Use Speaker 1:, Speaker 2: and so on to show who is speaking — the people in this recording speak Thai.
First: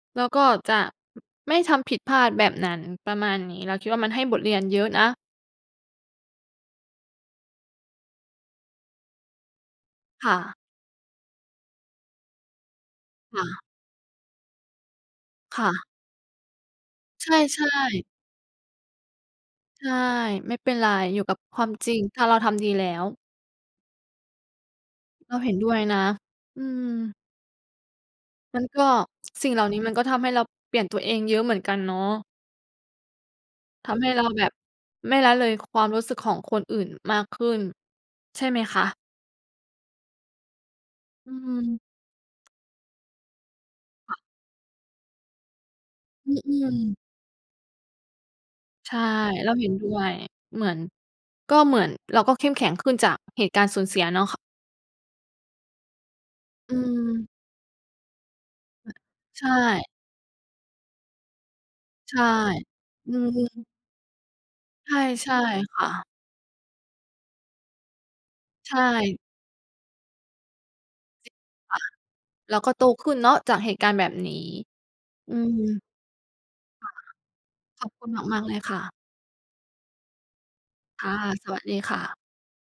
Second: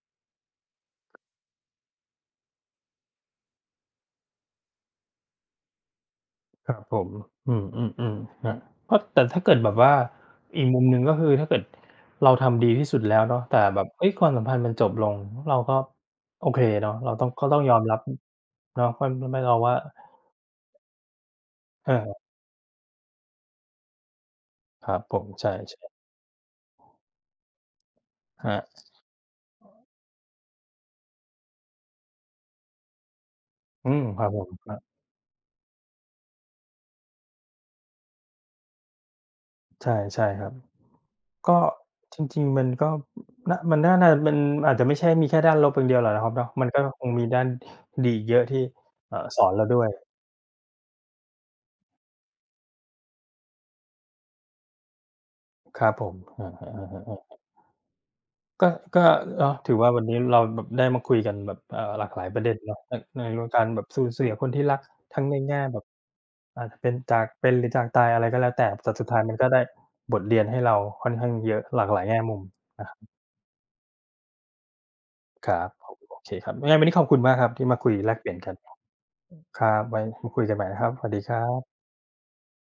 Speaker 1: แล้วก็จะ ม ไม่ทำผิดพลาดแบบนั้น ประมาณนี้ เราคิดว่ามันให้บทเรียนเยอะนะ
Speaker 2: ครับผม อืม ๆ ๆ ครับ ก็ แต่ถ้าเกิดแบบว่า
Speaker 1: ค่ะ
Speaker 2: อีกมุมหนึ่งก็คือถ้าเกิดเราทำดีที่สุดแล้วเนา
Speaker 1: ค
Speaker 2: ะ
Speaker 1: ่
Speaker 2: แต่
Speaker 1: ะ
Speaker 2: แบบ เฮ้ย ความสัมพันธ์มันจบลง เรา
Speaker 1: ค่
Speaker 2: ก็
Speaker 1: ะ
Speaker 2: โอเคเนาะ เราต้
Speaker 1: ใ
Speaker 2: อ
Speaker 1: ช
Speaker 2: ง
Speaker 1: ่
Speaker 2: ก็ต้องยอมรับ
Speaker 1: ๆ
Speaker 2: อ เราค่อน ไม่ ไม่ รอว่า
Speaker 1: ใช่ ไม่เป็นไร อยู่กับความจ
Speaker 2: เ
Speaker 1: ริง
Speaker 2: ออ
Speaker 1: ถ้าเราทำดีแล้ว
Speaker 2: ครับผม
Speaker 1: เรา
Speaker 2: ใช
Speaker 1: เห็
Speaker 2: ่
Speaker 1: นด้วย
Speaker 2: ๆ
Speaker 1: นะ อืม
Speaker 2: ครั
Speaker 1: มั
Speaker 2: บ
Speaker 1: นก็ สิ่งเหล่านี้มันก็ทำให้เราเปลี่ยนตัวเองเยอะเหมือนกันเนาะ
Speaker 2: อ
Speaker 1: ท
Speaker 2: ื
Speaker 1: ำ
Speaker 2: ม
Speaker 1: ให้เ
Speaker 2: ค
Speaker 1: ร
Speaker 2: ร
Speaker 1: า
Speaker 2: ับ
Speaker 1: แ
Speaker 2: ผ
Speaker 1: บ
Speaker 2: ม
Speaker 1: บ
Speaker 2: ครับ
Speaker 1: ไม่ละเลยความรู้สึกของคนอื่นมากขึ้น ใช่ไหมคะ?
Speaker 2: ใช่ ใช่ครับ
Speaker 1: อื
Speaker 2: ก็
Speaker 1: ม
Speaker 2: จริง ๆ มันก็ อ น มันน่า น่า
Speaker 1: ค
Speaker 2: จ
Speaker 1: ่
Speaker 2: ะ
Speaker 1: ะ
Speaker 2: เป็น มันอาจจะไม่ใช่มีแค่ด้านลบอย่างเดียวหรอกนะคร
Speaker 1: อ
Speaker 2: ับเนาะ
Speaker 1: อื
Speaker 2: มันก็
Speaker 1: อ
Speaker 2: คงมีด้านดีอีกเยอะที่
Speaker 1: ใช่
Speaker 2: เอ่อ สอ
Speaker 1: เร
Speaker 2: น
Speaker 1: า
Speaker 2: เร
Speaker 1: เ
Speaker 2: า
Speaker 1: ห็น
Speaker 2: ด้
Speaker 1: ด
Speaker 2: ว
Speaker 1: ้
Speaker 2: ย
Speaker 1: วย เหมือน ก็เหมือนเราก็เข้มแข็งขึ้นจากเหตุการณ์สูญเสียเนาะ ค
Speaker 2: ครับผม เออ
Speaker 1: อื
Speaker 2: ๆ
Speaker 1: ม
Speaker 2: ๆ ๆ ๆ ก็ ก็
Speaker 1: ใช
Speaker 2: เนาะ ถือ
Speaker 1: ่
Speaker 2: ว่าวันนี้เราแบบได้มาคุยกันแบบ เอ่อ หลา
Speaker 1: ใ
Speaker 2: ก
Speaker 1: ช
Speaker 2: หล
Speaker 1: ่
Speaker 2: ายประเด็นเนาะ อ
Speaker 1: อื
Speaker 2: ใน ล กา
Speaker 1: ม
Speaker 2: รแบบสูญเสียคนที่รัก
Speaker 1: ใช่
Speaker 2: ทั้
Speaker 1: ใ
Speaker 2: ง
Speaker 1: ช่
Speaker 2: ในแง่
Speaker 1: ค
Speaker 2: แบ
Speaker 1: ่
Speaker 2: บ
Speaker 1: ะ
Speaker 2: อาจจะเป็นจากเป็น หรือจากตาย อะไรก็แล้วแต
Speaker 1: ใ
Speaker 2: ่
Speaker 1: ช
Speaker 2: แต่สุดท้
Speaker 1: ่
Speaker 2: ายมันก็ได้บทเรียนให้เราค่อนข้
Speaker 1: ส
Speaker 2: างเยอะ
Speaker 1: ค่
Speaker 2: ห
Speaker 1: ะ
Speaker 2: ลากหลายแง่มุม
Speaker 1: เราก็โ
Speaker 2: น
Speaker 1: ต
Speaker 2: ะ
Speaker 1: ขึ้นเนาะ จากเหตุการณ์แบบนี้ อื
Speaker 2: ครับ
Speaker 1: ม
Speaker 2: โอเคครับ ยังไงวั
Speaker 1: ค
Speaker 2: น
Speaker 1: ่
Speaker 2: น
Speaker 1: ะ
Speaker 2: ี้ขอบคุณมากครับที่มา
Speaker 1: ข
Speaker 2: ค
Speaker 1: อ
Speaker 2: ุ
Speaker 1: บ
Speaker 2: ย
Speaker 1: คุ
Speaker 2: แล
Speaker 1: ณ
Speaker 2: กเปลี่
Speaker 1: ม
Speaker 2: ยน
Speaker 1: าก ๆ
Speaker 2: ก
Speaker 1: เ
Speaker 2: ั
Speaker 1: ล
Speaker 2: น
Speaker 1: ย
Speaker 2: อ
Speaker 1: ค่ะ
Speaker 2: ครับ ไว้มาคุยกันใหม่นะครับ ส
Speaker 1: ค
Speaker 2: วั
Speaker 1: ่
Speaker 2: ส
Speaker 1: ะ
Speaker 2: ดีครั
Speaker 1: สวัส
Speaker 2: บ
Speaker 1: ดีค่ะ